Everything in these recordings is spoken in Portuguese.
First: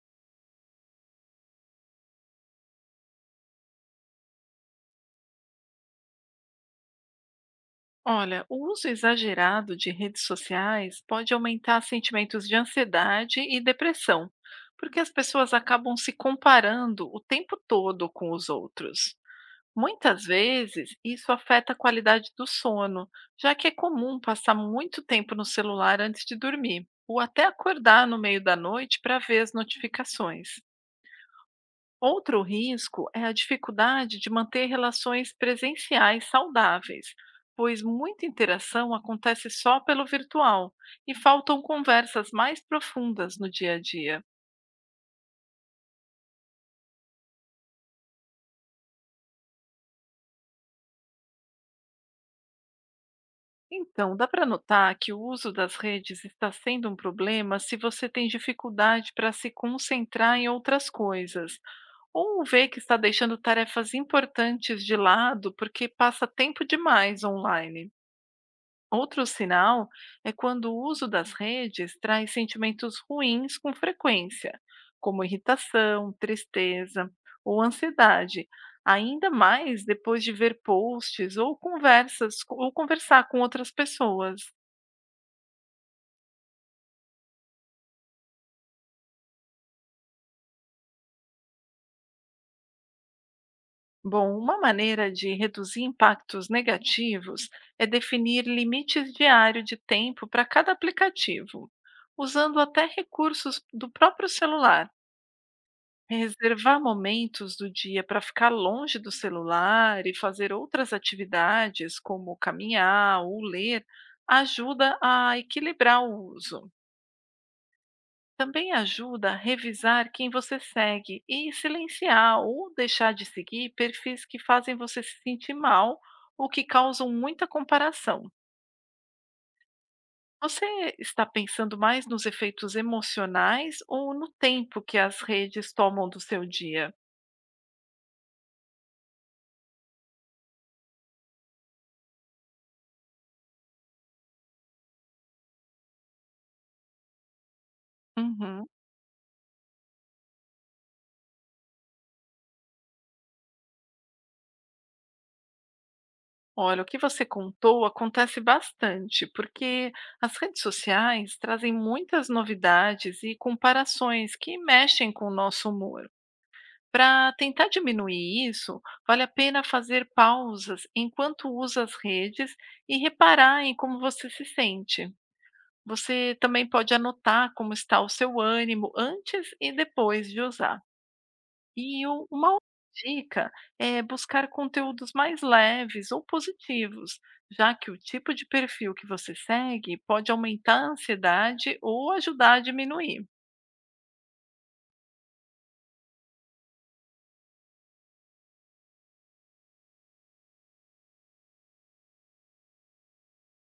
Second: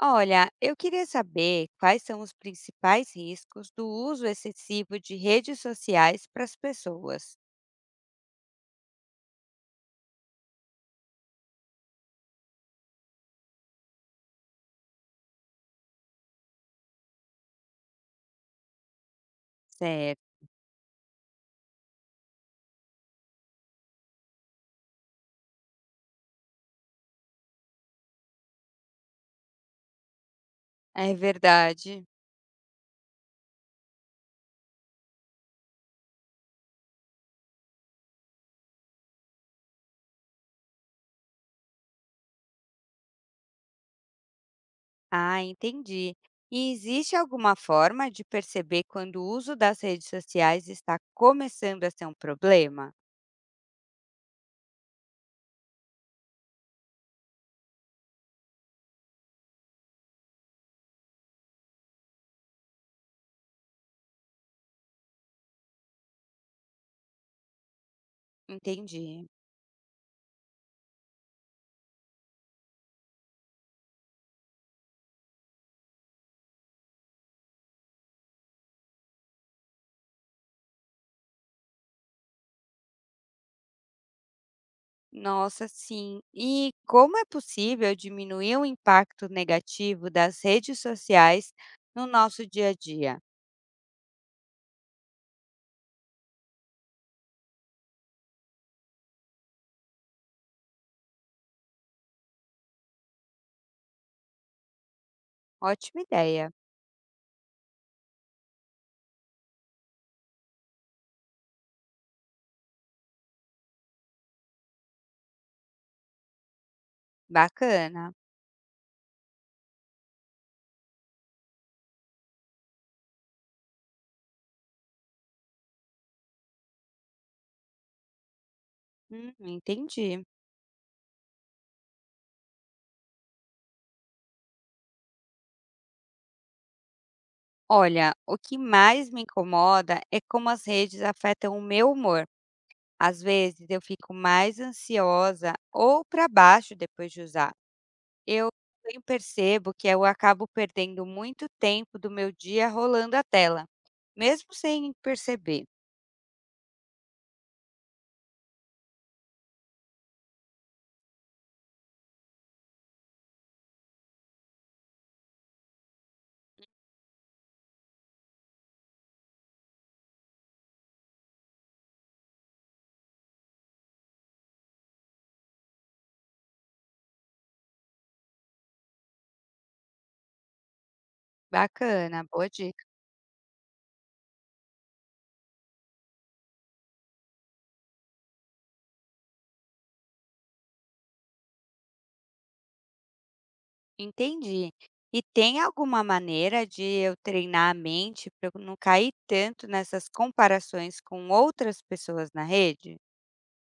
Olha, eu queria saber quais são os principais riscos do uso excessivo de redes sociais para as pessoas. Olha, o uso exagerado de redes sociais pode aumentar sentimentos de ansiedade e depressão, porque as pessoas acabam se comparando o tempo todo com os outros. Certo, Muitas vezes, isso afeta a qualidade do sono, já que é comum passar muito tempo no celular antes de dormir, ou até acordar no meio da noite para ver as notificações. é verdade. Outro risco é a dificuldade de manter relações presenciais saudáveis, pois muita interação acontece só pelo virtual e faltam conversas mais profundas no dia a dia. Ah, entendi. E existe alguma forma de perceber quando o uso das redes sociais está começando a ser um problema? Então, dá para notar que o uso das redes está sendo um problema se você tem dificuldade para se concentrar em outras coisas, ou vê que está deixando tarefas importantes de lado porque passa tempo demais online. Outro Entendi. sinal é quando o uso das redes traz sentimentos ruins com frequência, como irritação, tristeza ou ansiedade, ainda mais depois de ver posts ou conversas ou conversar com outras pessoas. Nossa, sim. E como é possível diminuir o impacto negativo das redes sociais no nosso dia a dia? Bom, uma maneira de reduzir impactos negativos é definir limites diários de tempo para cada aplicativo, usando até recursos do próprio celular. Ótima ideia. Reservar momentos do dia para ficar longe do celular e fazer outras atividades, como caminhar ou ler, ajuda a equilibrar o uso. Bacana. Também ajuda a revisar quem você segue e silenciar ou deixar de seguir perfis que fazem você se sentir mal ou que causam muita comparação. Entendi. Você está pensando mais nos efeitos emocionais ou no tempo que as redes tomam do seu dia? Olha, o que mais me incomoda é como as redes afetam o meu humor. Às vezes eu fico mais ansiosa ou para baixo depois de usar. Eu Uhum. também percebo que eu acabo perdendo muito tempo do meu dia rolando a tela, mesmo sem perceber. Olha, o que você contou acontece bastante, porque as redes sociais trazem muitas novidades e comparações que mexem com o nosso humor. Para tentar diminuir isso, vale a pena fazer pausas enquanto usa as redes e reparar em como você se sente. Você também pode anotar como está o seu ânimo antes e depois de usar. E Bacana, u boa uma outra dica. dica é buscar conteúdos mais leves ou positivos, já que o tipo de perfil que você segue pode aumentar a ansiedade ou ajudar a diminuir. Entendi. E tem alguma maneira de eu treinar a mente para eu não cair tanto nessas comparações com outras pessoas na rede?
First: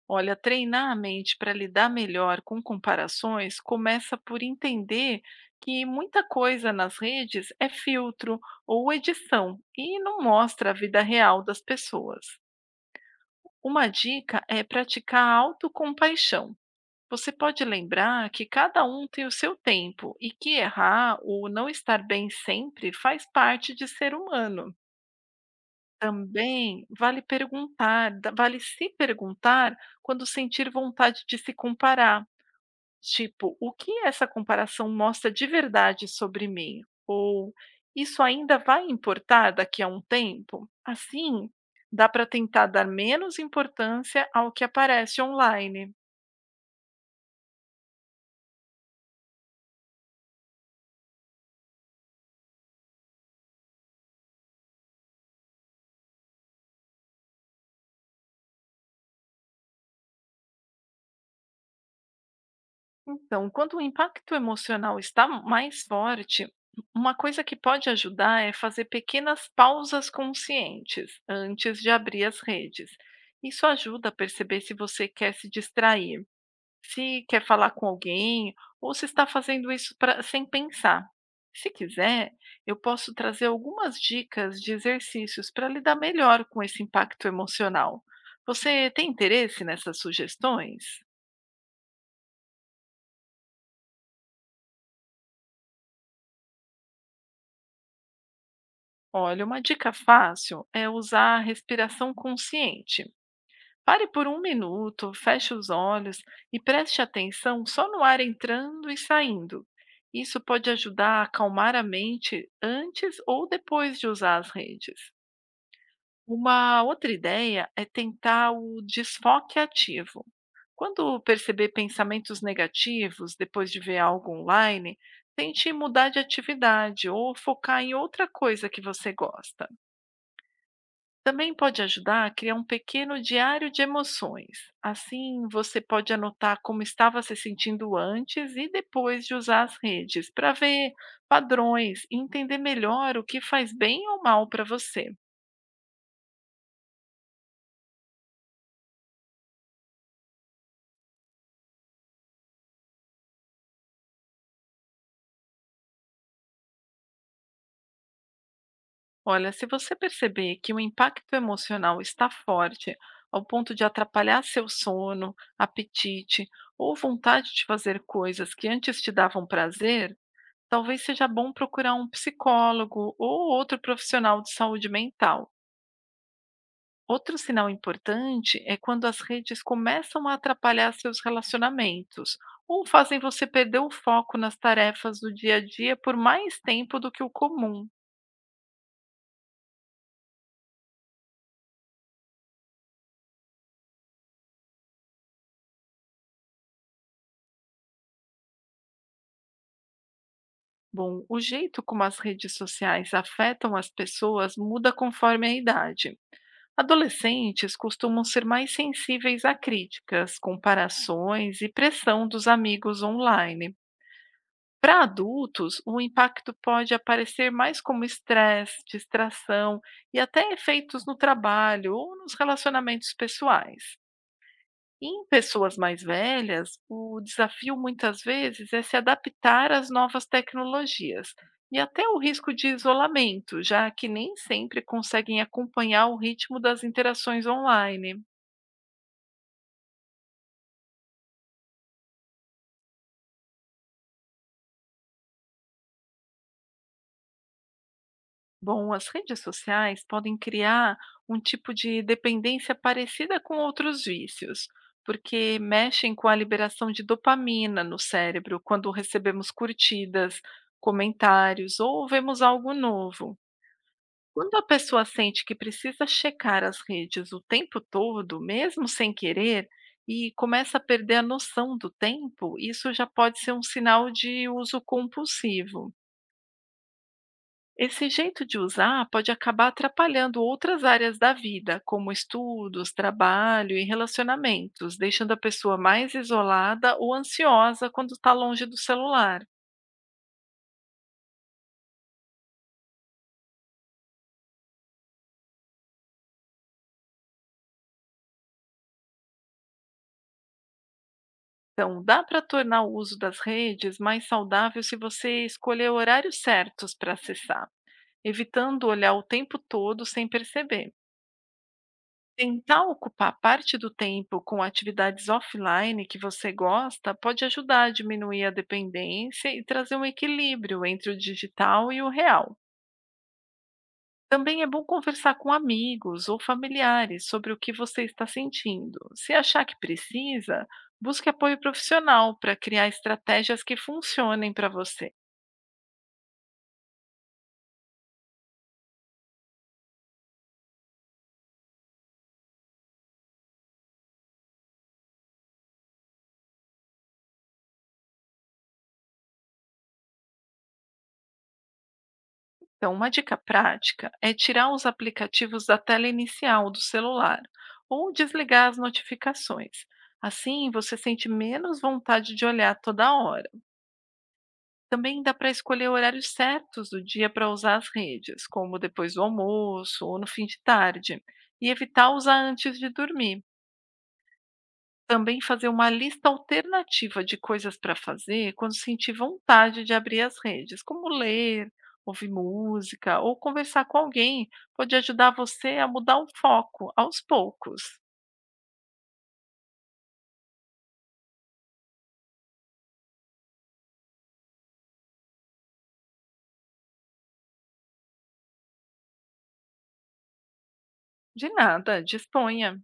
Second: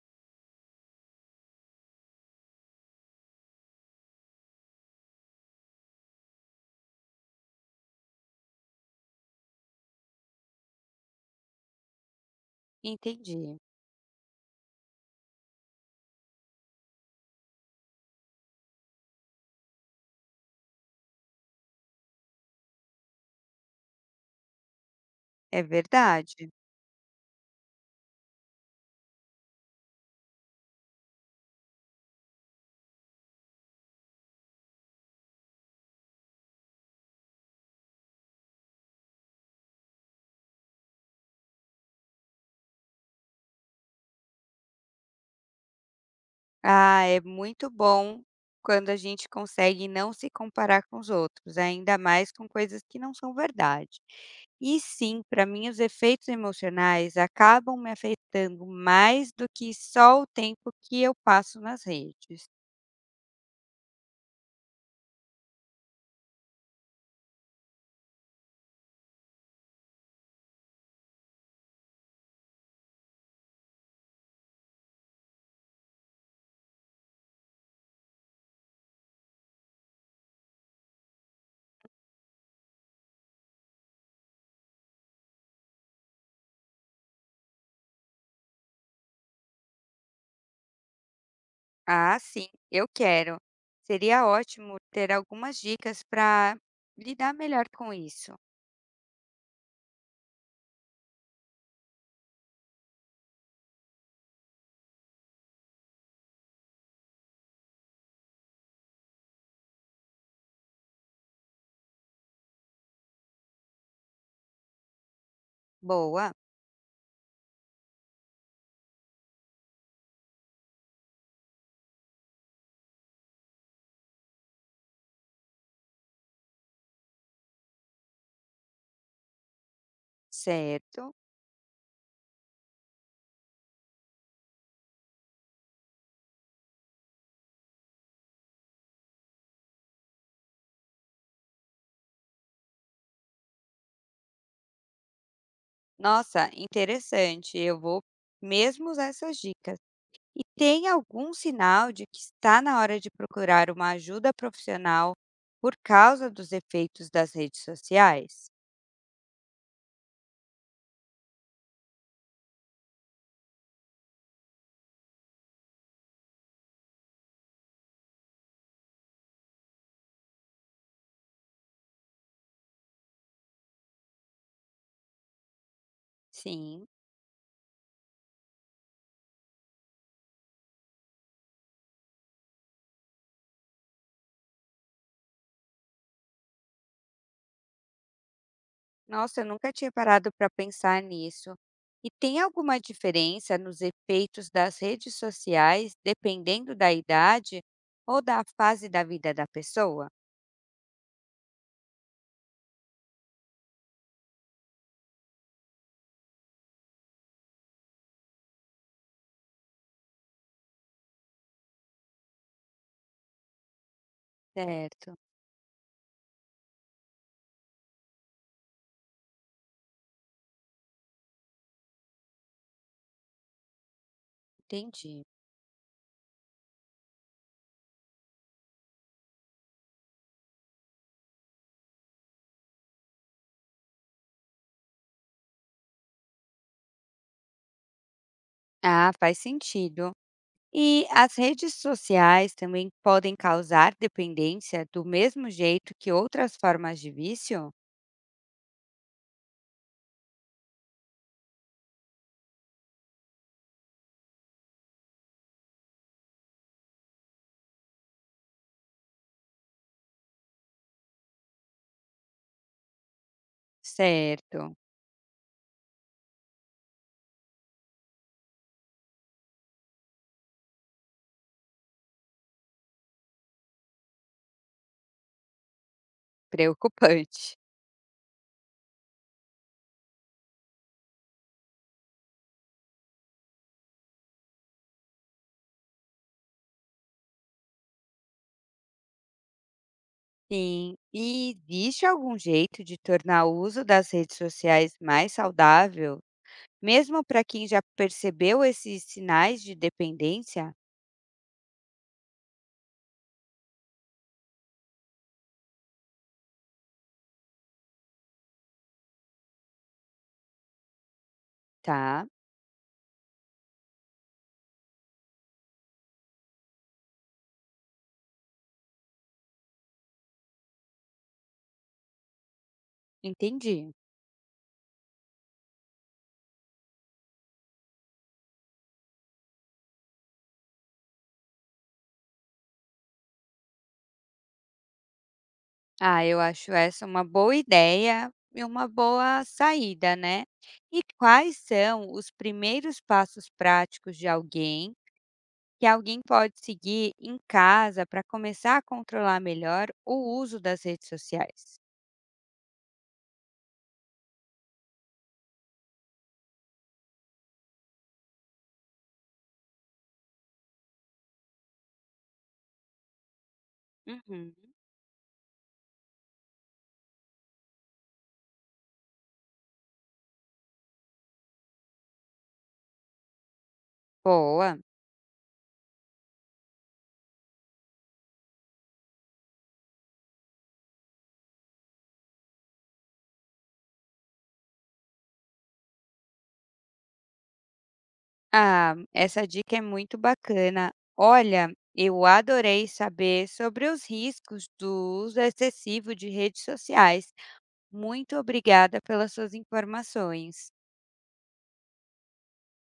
Olha, treinar a mente para lidar melhor com comparações começa por entender que muita coisa nas redes é filtro ou edição e não mostra a vida real das pessoas. Entendi, Uma dica é praticar autocompaixão. Você pode lembrar que cada um tem o seu tempo e que errar ou não estar bem sempre faz parte de ser humano. é verdade. Também vale vale se perguntar quando sentir vontade de se comparar. Tipo, o que essa comparação mostra de verdade sobre mim? Ou isso ainda vai importar daqui a um tempo? Assim, dá para tentar dar menos importância ao que aparece online. Ah, é muito bom quando a gente consegue não se comparar com os outros, ainda mais com coisas que não são verdade. E sim, para mim os efeitos emocionais acabam me afetando mais do que só o tempo que eu passo nas redes. Então, quando o impacto emocional está mais forte, uma coisa que pode ajudar é fazer pequenas pausas conscientes antes de abrir as redes. Isso ajuda a perceber se você quer se distrair, se quer falar com alguém ou se está fazendo sem pensar. Se quiser, eu posso trazer algumas dicas de exercícios para lidar melhor com esse impacto emocional. Você tem interesse nessas sugestões? Ah, sim, eu quero. Seria ótimo ter algumas dicas para lidar melhor com isso. Olha, uma dica fácil é usar a respiração consciente. Pare por um minuto, feche os olhos e preste atenção só no ar entrando e saindo. Isso pode ajudar a acalmar a mente antes ou depois de usar as redes. Boa, Uma outra ideia é tentar o desfoque ativo. Quando perceber pensamentos negativos depois de ver algo online, tente mudar de atividade ou focar em outra coisa que você gosta. certo. Também pode ajudar a criar um pequeno diário de emoções. Assim, você pode anotar como estava se sentindo antes e depois de usar as redes, para ver padrões e entender melhor o que faz bem ou mal para você. Nossa, interessante. Eu vou mesmo usar essas dicas. E tem algum sinal de que está na hora de procurar uma ajuda profissional por causa dos efeitos das redes sociais? Olha, se você perceber que o impacto emocional está forte, ao ponto de atrapalhar seu sono, apetite ou vontade de fazer coisas que antes te davam prazer, talvez seja bom procurar um psicólogo ou outro profissional de saúde mental. Sim. Outro sinal importante é quando as redes começam a atrapalhar seus relacionamentos ou fazem você perder o foco nas tarefas do dia a dia por mais tempo do que o comum. Nossa, eu nunca tinha parado para pensar nisso. E tem alguma diferença nos efeitos das redes sociais dependendo da idade ou da fase da vida da pessoa? Bom, o jeito como as redes sociais afetam as pessoas muda conforme a idade. Adolescentes costumam ser mais sensíveis a críticas, comparações e pressão dos amigos online. Para Certo, adultos, o impacto pode aparecer mais como estresse, distração e até efeitos no trabalho ou nos relacionamentos pessoais. entendi. Em pessoas mais velhas, o desafio muitas vezes é se adaptar às novas tecnologias e até o risco de isolamento, já que nem sempre conseguem acompanhar o ritmo das interações online. Ah, faz sentido. E as redes sociais também podem causar dependência do mesmo jeito que outras formas de vício? Bom, as redes sociais podem criar um tipo de dependência parecida com outros vícios, porque mexem com a liberação de dopamina no cérebro quando recebemos curtidas, comentários ou vemos algo novo. Quando a Certo, pessoa sente que precisa checar as redes o tempo todo, mesmo sem querer, e começa a perder a noção do tempo, isso já pode ser um sinal de uso compulsivo. preocupante. Esse jeito de usar pode acabar atrapalhando outras áreas da vida, como estudos, trabalho e relacionamentos, deixando a pessoa mais isolada ou ansiosa quando está longe do celular. Sim, e existe algum jeito de tornar o uso das redes sociais mais saudável, mesmo para quem já percebeu esses sinais de dependência? Então, dá para tornar o uso das redes mais saudável se você escolher horários certos para acessar, evitando olhar o tempo todo sem perceber. Tá, Tentar ocupar parte do tempo com atividades offline que você gosta pode ajudar a diminuir a dependência e trazer um equilíbrio entre o digital e o real. entendi. Também é bom conversar com amigos ou familiares sobre o que você está sentindo. Se achar que precisa, busque apoio profissional para criar estratégias que funcionem para você. Ah, eu acho essa uma boa ideia e uma boa saída, né? E quais são os primeiros passos práticos de alguém que alguém pode seguir em casa para começar a controlar melhor o uso das redes sociais? Então, uma dica prática é tirar os aplicativos da tela inicial do celular ou desligar as notificações. Assim, você sente menos vontade de olhar toda hora. Uhum. Também dá para escolher horários certos do dia para usar as redes, como depois do almoço ou no fim de tarde, e evitar usar antes de dormir. Boa. Também fazer uma lista alternativa de coisas para fazer quando sentir vontade de abrir as redes, como ler, ouvir música ou conversar com alguém, pode ajudar você a mudar o foco aos poucos. Ah, essa dica é muito bacana. Olha, eu adorei saber sobre os riscos do uso excessivo de redes sociais. Muito obrigada pelas suas informações. De nada, disponha.